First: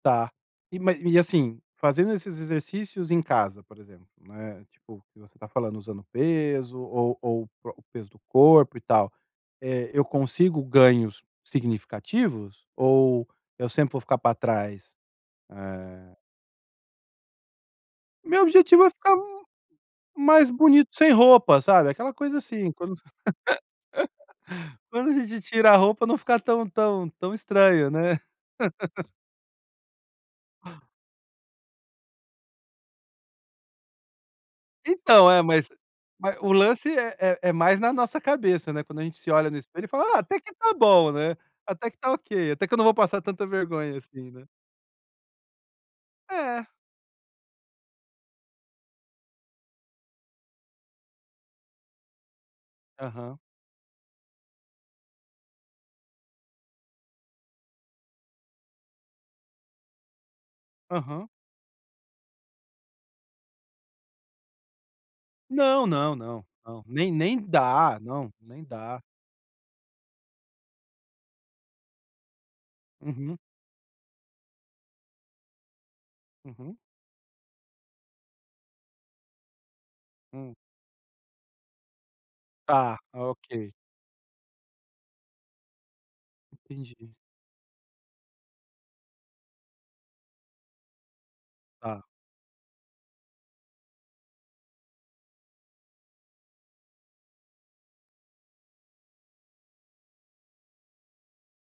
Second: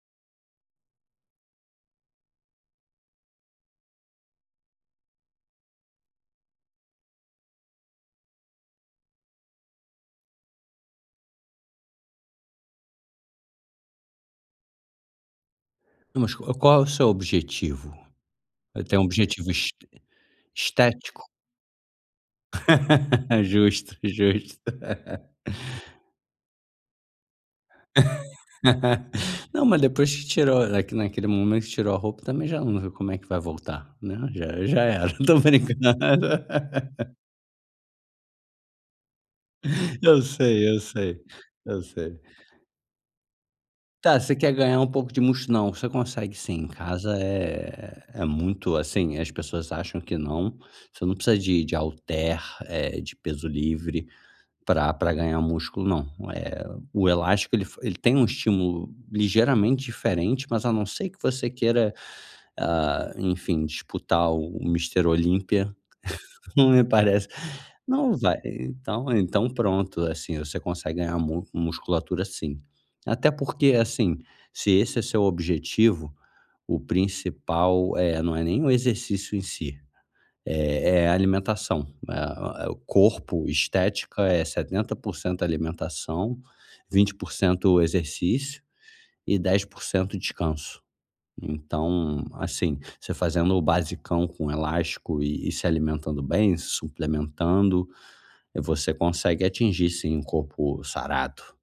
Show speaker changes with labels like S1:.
S1: Tá. E ma e, assim, fazendo esses exercícios em casa, por exemplo, né, tipo que você tá falando, usando peso ou ou o pro o peso do corpo e tal, eh, eu consigo ganhos significativos ou eu sempre vou ficar pra trás? Eh
S2: Não, mas qual qual é o seu objetivo?
S1: Meu
S2: Eh,
S1: objetivo é
S2: tem um
S1: ficar
S2: objetivo es
S1: mais bonito sem
S2: estético?
S1: roupa, sabe? Aquela coisa, assim, quando
S2: Justo, justo.
S1: quando a gente tira a roupa não ficar tão tão tão estranho, né?
S2: Não, mas depois que tirou eh, que naquele momento, tirou a roupa também já não como é que vai voltar, né? Já já era,
S1: Então,
S2: tô
S1: é, mas
S2: brincando.
S1: mas o lance é é é mais na nossa cabeça, né, quando a gente se olha no espelho e fala:
S2: Eu
S1: "Ah, até que
S2: sei,
S1: tá
S2: eu
S1: bom,
S2: sei,
S1: né,
S2: eu
S1: até que tá
S2: sei.
S1: ok, até que eu não vou passar tanta vergonha
S2: Tá,
S1: assim",
S2: você
S1: né.
S2: quer ganhar um pouco de mus não, você consegue sim, em
S1: É.
S2: casa é é muito assim, as pessoas acham que não, você não precisa de de halter, eh, de
S1: Aham.
S2: peso livre pra pra ganhar músculo não, eh, o elástico ele f ele tem um estímulo ligeiramente diferente, mas a não ser que
S1: Aham.
S2: você queira, ah, enfim, disputar o o Mister Olímpia,
S1: Não, não, não,
S2: não me
S1: não. Nem
S2: parece,
S1: nem dá.
S2: não
S1: Não,
S2: vai
S1: nem dá.
S2: então então pronto, assim, você consegue ganhar mus musculatura sim. Até
S1: Uhum.
S2: porque, assim, se esse é seu objetivo,
S1: Uhum.
S2: o principal, eh, não é nem o exercício em si,
S1: Hum.
S2: é é a alimentação, né. O a o
S1: Tá, ah,
S2: corpo,
S1: ok.
S2: estética é 70% alimentação,
S1: Entendi.
S2: 20% exercício e 10% descanso.
S1: Tá.
S2: Então, assim, você fazendo o basicão com elástico e e se alimentando bem, se suplementando, você consegue atingir sim um corpo sarado.